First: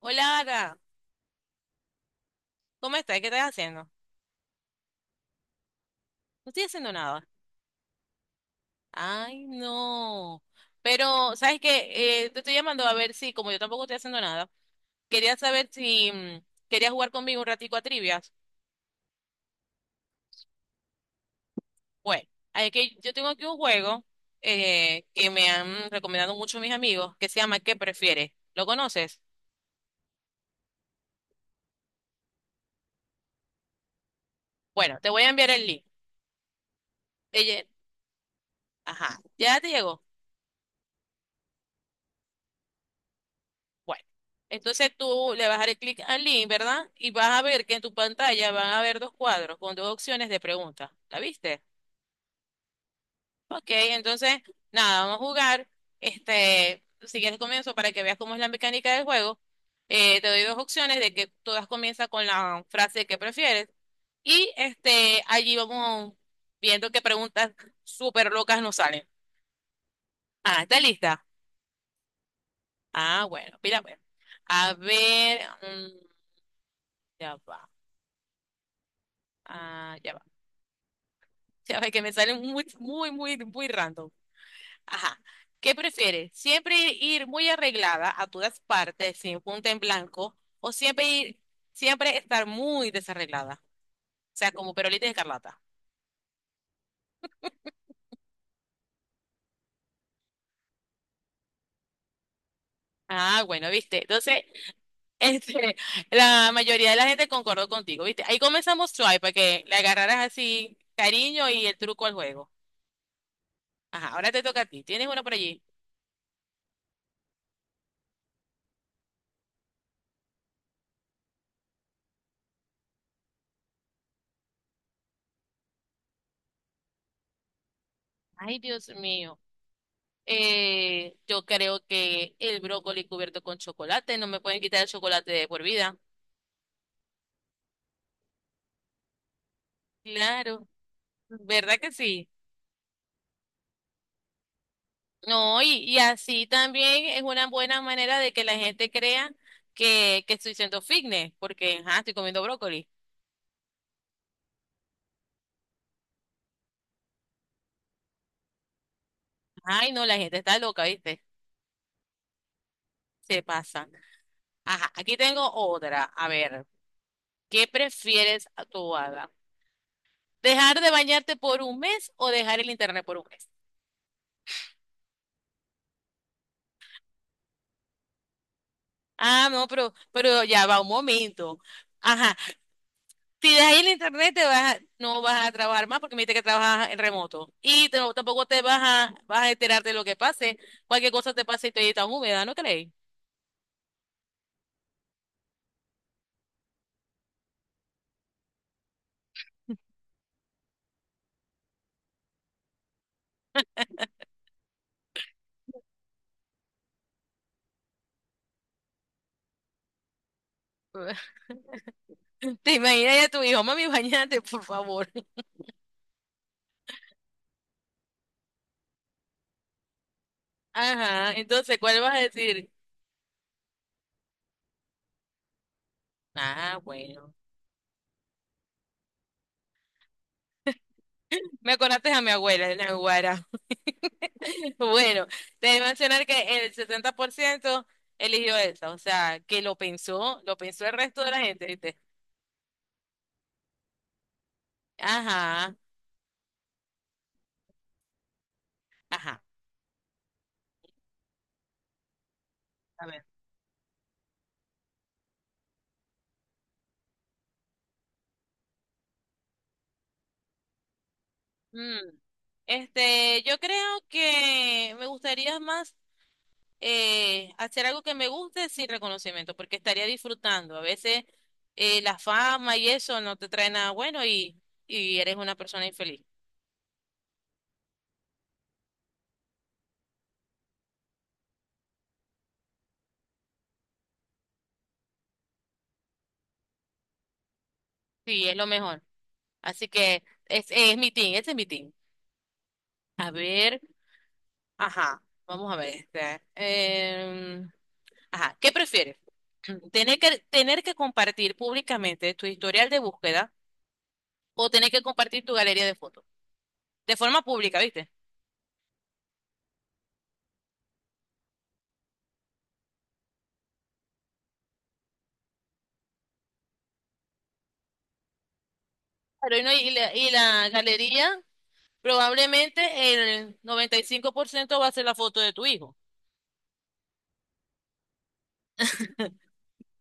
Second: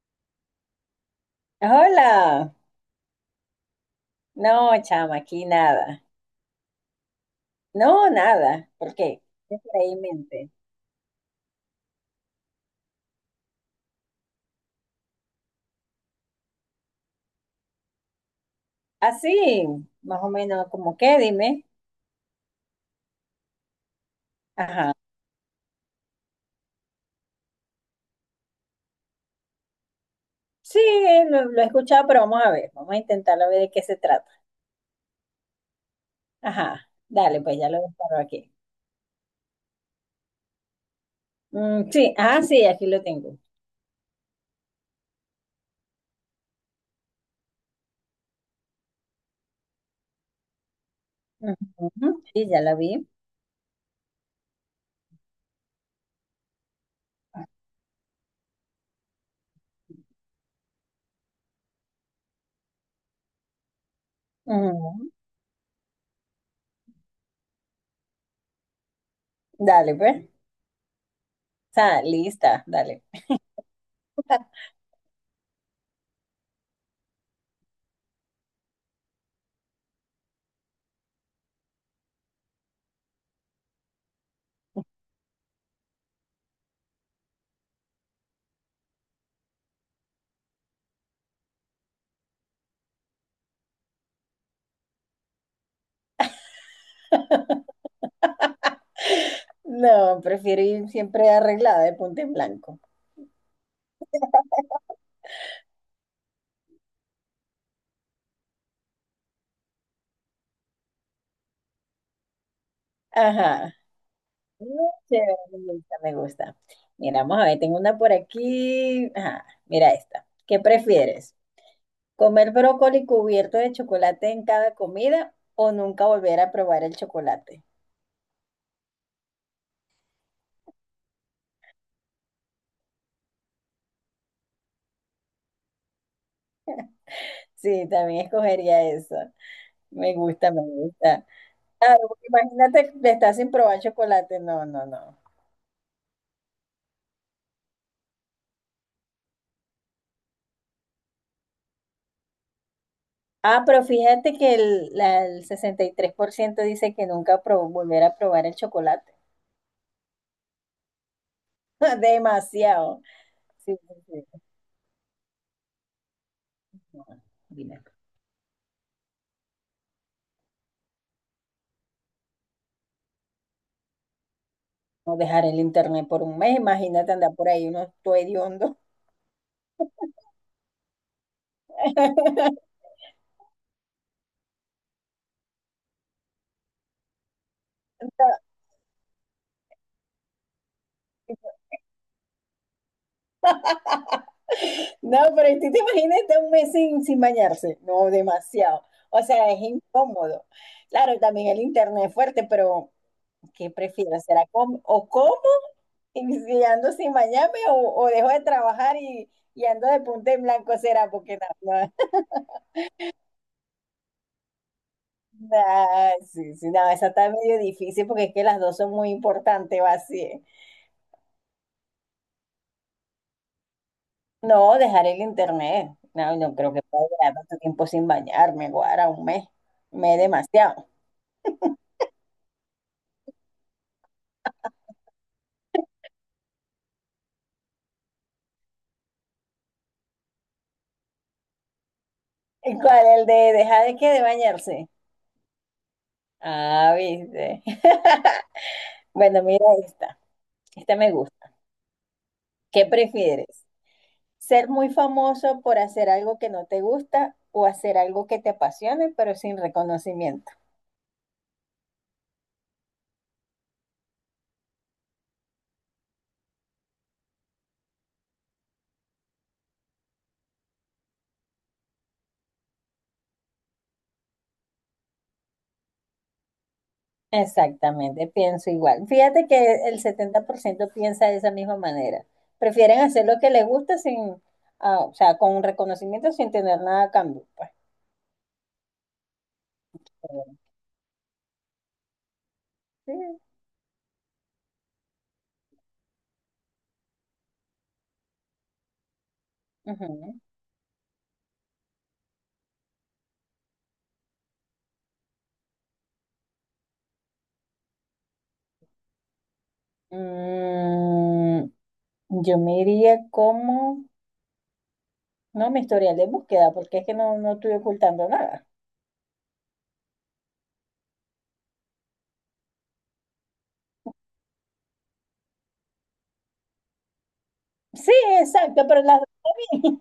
Hola, Ara. Hola. ¿Cómo estás? ¿Qué estás haciendo? No, chama, aquí nada. No estoy haciendo nada. No, nada. ¿Por qué? Ay, ¿Qué por ahí en no. mente? Pero, ¿sabes qué? Te estoy llamando a ver si, como yo tampoco estoy haciendo nada, quería saber si querías jugar conmigo un ratico a trivias. Así, más o menos, como que, dime. Bueno, hay que, yo tengo aquí un juego Ajá. Que me han recomendado mucho mis amigos que se llama ¿Qué prefieres? ¿Lo conoces? Sí, lo he escuchado, pero vamos a ver. Vamos a intentarlo a ver de qué se trata. Bueno, te voy a enviar el link. Ajá. Dale, pues Ella, ya lo disparo aquí. ajá, ya te llegó. Sí, sí, aquí lo tengo. Bueno, entonces tú le vas a dar clic al link, ¿verdad? Y vas a ver que en tu pantalla van a haber dos cuadros con dos opciones de preguntas. ¿La viste? Ujú. Sí, ya la vi. Ok, entonces, nada, vamos a jugar. Este, si quieres comienzo para que veas cómo es la mecánica del juego. Te doy dos opciones de que todas comienzan con la frase que prefieres. Y Ujú. este, allí vamos viendo qué preguntas súper locas nos salen. Dale, pues. Ah, ¿está lista? Está lista, dale. Ah, bueno, mira, pues. A ver, ya va. Ah, ya va. Ya ve que me salen muy, muy, muy, muy random. Ajá. ¿Qué prefieres? ¿Siempre ir muy arreglada a todas partes, sin punta en blanco, o siempre ir, siempre estar muy desarreglada? O sea, como perolita de escarlata. No, prefiero ir siempre arreglada de punto en blanco. Ah, bueno, viste. Entonces, este, la mayoría de la gente concordó contigo, viste. Ahí comenzamos suave para que le agarraras así cariño y el truco al juego. Ajá. Ajá, ahora te toca a ti. ¿Tienes uno por Chévere, me allí? gusta, me gusta. Mira, vamos a ver, tengo una por aquí. Ajá, mira esta. ¿Qué prefieres? ¿Comer brócoli cubierto de chocolate en cada comida o nunca volver a probar el chocolate? Ay, Dios mío. Yo creo que el brócoli cubierto con chocolate, no me pueden quitar el chocolate de por vida. Sí, también escogería eso. Me gusta, me Claro, gusta. ¿verdad que Claro, porque sí? imagínate, que estás sin probar chocolate. No, no, no. No, y así también es una buena manera de que la gente crea que estoy siendo fitness, porque ajá, estoy comiendo brócoli. Ah, pero fíjate que el 63% dice que nunca pro- volver a probar el chocolate. Ay, no, la gente está loca, ¿viste? Demasiado. Se Sí, pasa. sí, sí. Ajá, aquí tengo otra. A ver, No, ¿qué dime. prefieres a tu hada? ¿Dejar de bañarte por un mes o dejar el internet por un mes? No, dejar el internet por un mes, imagínate andar por ahí uno todo hediondo. Ah, no, pero ya va un momento. Ajá, si dejas ahí el internet, te vas, a- no vas a trabajar más porque me dijiste que trabajas en remoto. Y te- no- tampoco te vas a, vas a enterar de lo que pase. Cualquier cosa te pase y te tan húmeda, ¿no crees? No, pero tú te imagínate un mes sin bañarse. No, demasiado. O sea, es incómodo. Claro, también el internet es fuerte, pero ¿qué prefiero? ¿Será com- o como y si ando sin bañarme o dejo de trabajar y ando de punta en blanco? ¿Será? Porque no, no, Te imaginas ya tu hijo, mami, bañate, por favor. no, sí, sí, no, esa está medio difícil porque es que las dos son muy importantes, va así. Ajá, entonces, ¿cuál vas a decir? No, dejar el internet. No, no creo Ah, que pueda bueno. durar tanto tiempo sin bañarme, guara, un mes. Un mes demasiado. Me acordaste a mi abuela, la Guara. Bueno, te voy a mencionar que el 70% eligió esa, o sea, que lo pensó el resto de la gente, ¿viste? ¿Y cuál? ¿El de dejar de qué? De bañarse. Ajá, Ah, viste. ajá. Bueno, mira esta. Esta me gusta. ¿Qué prefieres? ¿Ser muy famoso por hacer algo que no te gusta o hacer algo que te apasione pero sin reconocimiento? Mm, este, yo creo que me gustaría más hacer algo que me guste sin reconocimiento, porque estaría disfrutando. A veces la fama y eso no te trae nada bueno y eres una persona infeliz. Exactamente, pienso igual. Fíjate que el 70% piensa de esa misma manera. Prefieren hacer lo que les gusta sin, ah, o sea, con reconocimiento sin tener nada a cambio, pues. Sí, es lo mejor. Así que es mi team, ese es mi team. Sí. A ver, ajá, vamos a ver. Ajá, ¿qué prefieres? Ujú. Tener que compartir públicamente tu historial de búsqueda o tener que compartir tu galería de fotos de forma pública, ¿viste? Mm, yo me iría como, no, mi historial de búsqueda, porque es que no estoy ocultando nada. Pero y, no- y la galería, probablemente el 95% va a ser la foto de tu hijo. Sí, exacto, pero las... dos.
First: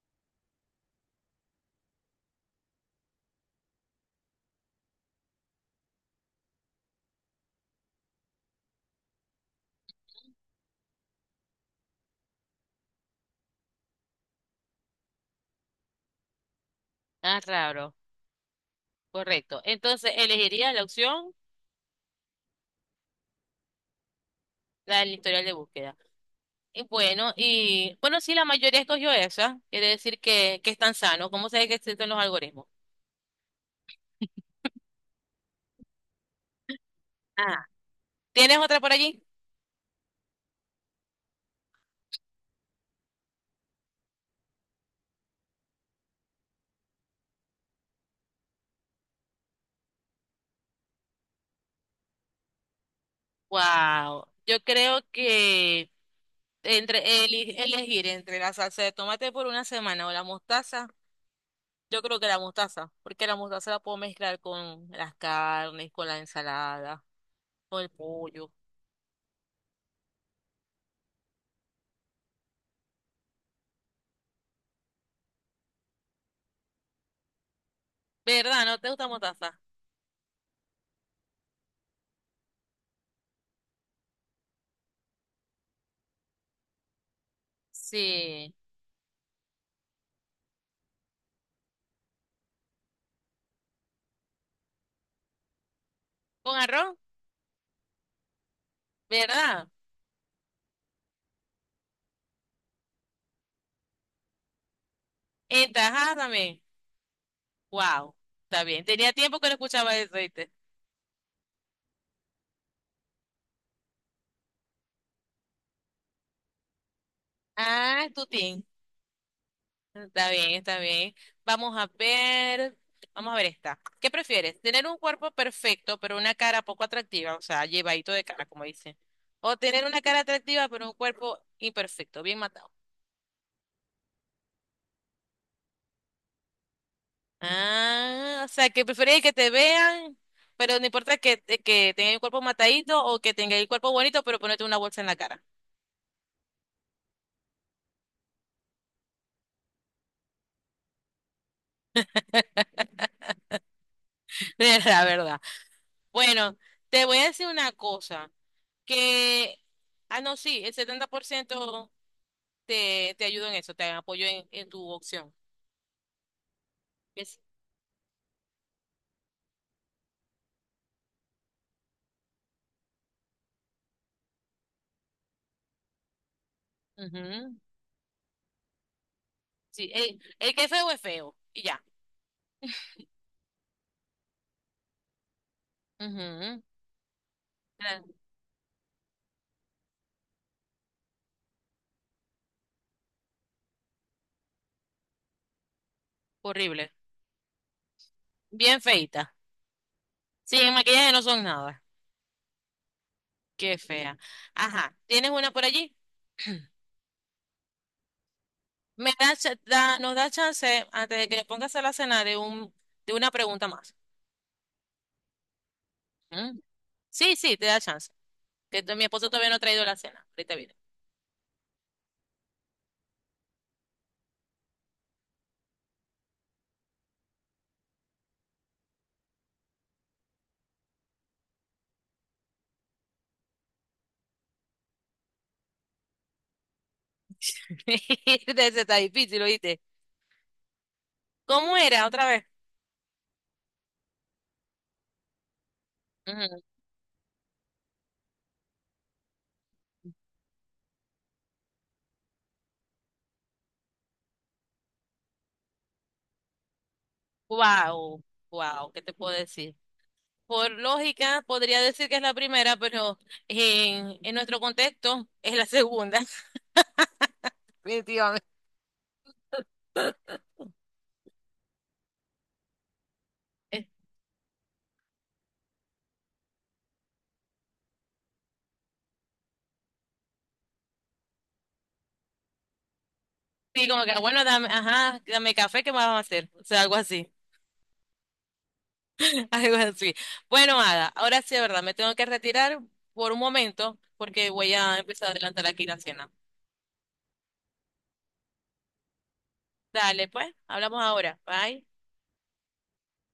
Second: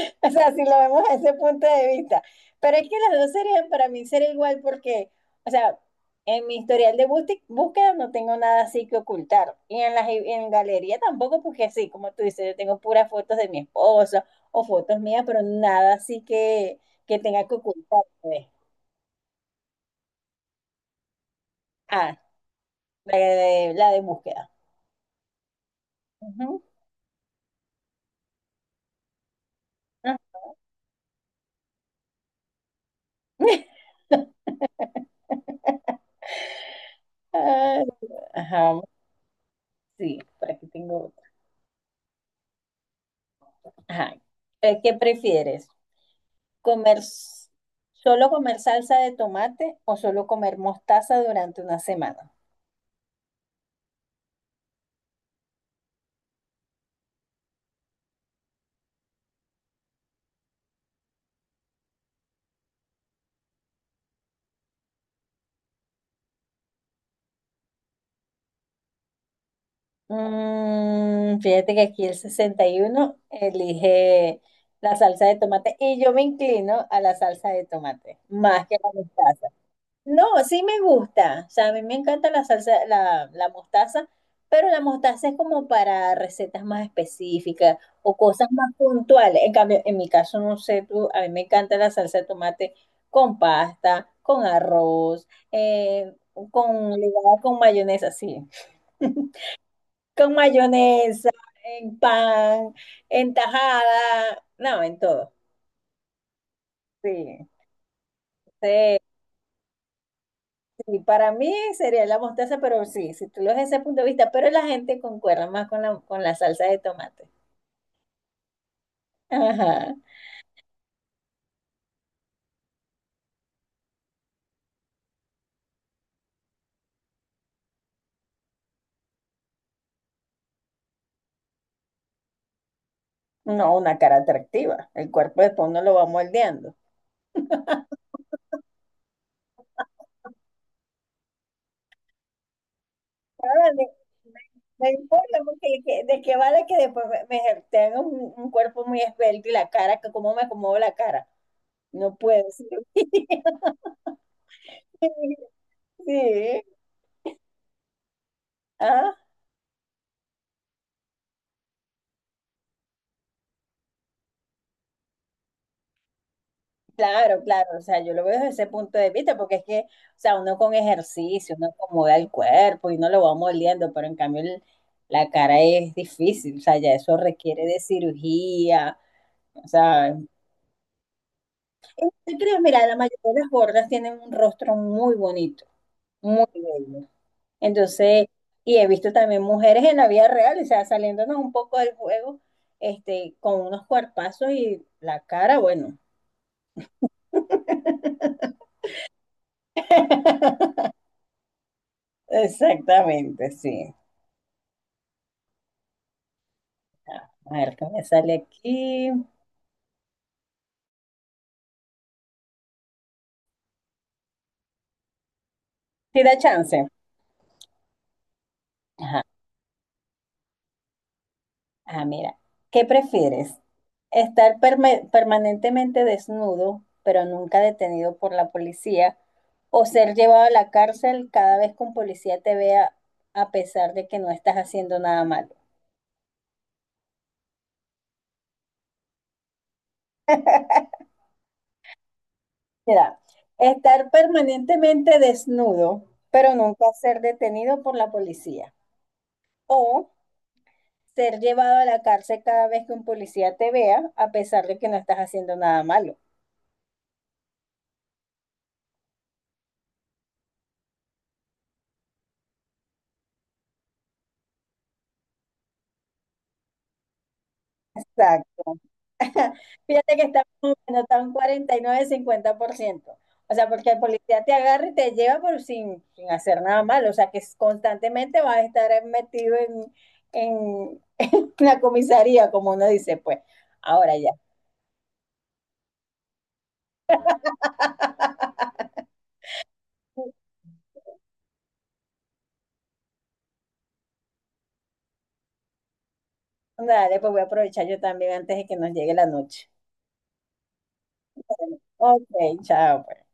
O sea, si lo vemos desde ese punto de vista. Pero es que las dos serían para mí ser igual porque, o sea, en mi historial de búsqueda no tengo nada así que ocultar. Y en galería tampoco, porque sí, como tú dices, yo tengo puras fotos de mi esposo o fotos mías, pero nada así que Ah, tenga que claro, ocultar, pues. correcto. Entonces, elegirías la opción, Ah, la de búsqueda. la del historial de búsqueda. Ujú. Y bueno, sí, la mayoría escogió esa, quiere Ah. decir que están sanos. ¿Cómo se ve que existen los algoritmos? Ah, Ay, ¿tienes ajá, otra vamos, por allí? sí, por aquí tengo otra. Ajá. ¿Qué prefieres? Comer, s- Solo comer salsa de tomate o solo comer mostaza durante una semana. Wow, yo creo que entre eli- elegir entre la salsa de tomate por una semana o la mostaza. Yo creo que la mostaza, porque la mostaza la puedo mezclar con las carnes, con la ensalada, con el pollo. Fíjate que aquí el 61 elige la salsa de tomate y yo me inclino a la salsa de tomate, ¿Verdad? más que ¿No te la gusta mostaza. mostaza? No, sí me gusta. O sea, a mí me encanta la mostaza, pero la mostaza es como para recetas más específicas o cosas Sí. más puntuales. En cambio, en mi caso, no sé tú, a mí me encanta la salsa de tomate con pasta, con arroz, ¿Con con arroz? ligada con mayonesa, sí. ¿Verdad? Con mayonesa, en pan, en tajada, no, en todo. En tajada también. Sí, Wow. Está bien. sí. Tenía tiempo que no escuchaba eso, ¿viste? Sí, para mí sería la mostaza, pero sí, si tú lo ves desde ese punto de vista, pero la gente concuerda más con con la salsa de tomate. Ah, es tu team. Ajá. Está bien, está bien. Vamos a ver. Vamos a ver esta. ¿Qué prefieres? ¿Tener un cuerpo perfecto, pero una cara poco atractiva? O sea, llevadito de cara, como dicen. O tener una cara atractiva, pero un cuerpo imperfecto, bien matado. No, una cara atractiva. El cuerpo después uno lo va moldeando. Ah, o sea, que preferís que te vean, pero no importa que, te- que tenga el cuerpo matadito o que tenga el Ahora, me, cuerpo bonito, pero me- ponerte una Me bolsa en la importa cara. porque de qué vale que después me tenga un cuerpo muy esbelto y la cara, que cómo me acomodo la cara. No puedo. Es la verdad. Bueno, Sí. Sí. te voy a decir una cosa, que, ah, no, sí, el 70% te ayuda en eso, te apoyo en tu opción. Es- Claro, claro, o sea, yo lo veo desde ese punto de vista, porque es que, o sea, uno con ejercicio, uno acomoda el cuerpo y no lo va moliendo, pero la cara es difícil, o sea, ya eso ujú, requiere de cirugía, o sí, sea, no el que es feo, y ya. te crees, mira, la mayoría de las gordas tienen un rostro muy bonito, muy Ujú, bello. ah, Entonces, y he visto también mujeres en la vida real, o sea, saliéndonos un poco del juego, este, con unos cuerpazos y la cara, bueno. horrible. Bien feita. Sí, en maquillaje no son nada. Exactamente, Qué sí. fea. Ajá, ¿tienes una por allí? A ver, ¿qué me sale aquí? Me da, cha- da- nos da chance, antes de que le pongas a la cena, de un, de una pregunta más. Si da ¿Mm? chance. Sí, sí, te da chance. Que t- mi Ajá. esposo todavía no ha traído la cena. Ahorita viene. Ah, mira. ¿Qué prefieres? ¿Estar permanentemente desnudo, pero nunca detenido por la policía? ¿O ser llevado a la cárcel cada vez que un policía te vea a pesar de que no estás haciendo nada malo? Ese está difícil, ¿oíste? ¿Cómo era otra vez? Mira, estar permanentemente desnudo, pero nunca ser detenido por la policía. O ser llevado a la cárcel cada vez que un policía te vea a pesar de que no estás haciendo nada malo. Wow, wow, ¿qué te puedo decir? Por lógica, podría decir que es la primera, pero en nuestro contexto es la segunda. Definitivamente. Exacto. Fíjate que está más o menos, está un 49-50%. O sea, Eh, porque el policía te agarra y te lleva por sin hacer nada malo. O sea, constantemente vas a estar metido en la comisaría, como uno dice, pues. Sí, como que, Ahora "Ah, ya. bueno, dame, ajá, dame café, ¿qué más vamos a hacer?" O sea, algo así. Algo así. Bueno, Ada, ahora sí, de verdad, me tengo que retirar por un momento porque voy a empezar a adelantar aquí la cena. Dale, pues voy a aprovechar yo también antes de que nos llegue la noche. Dale, pues, hablamos ahora. Bye. Ok, chao, pues.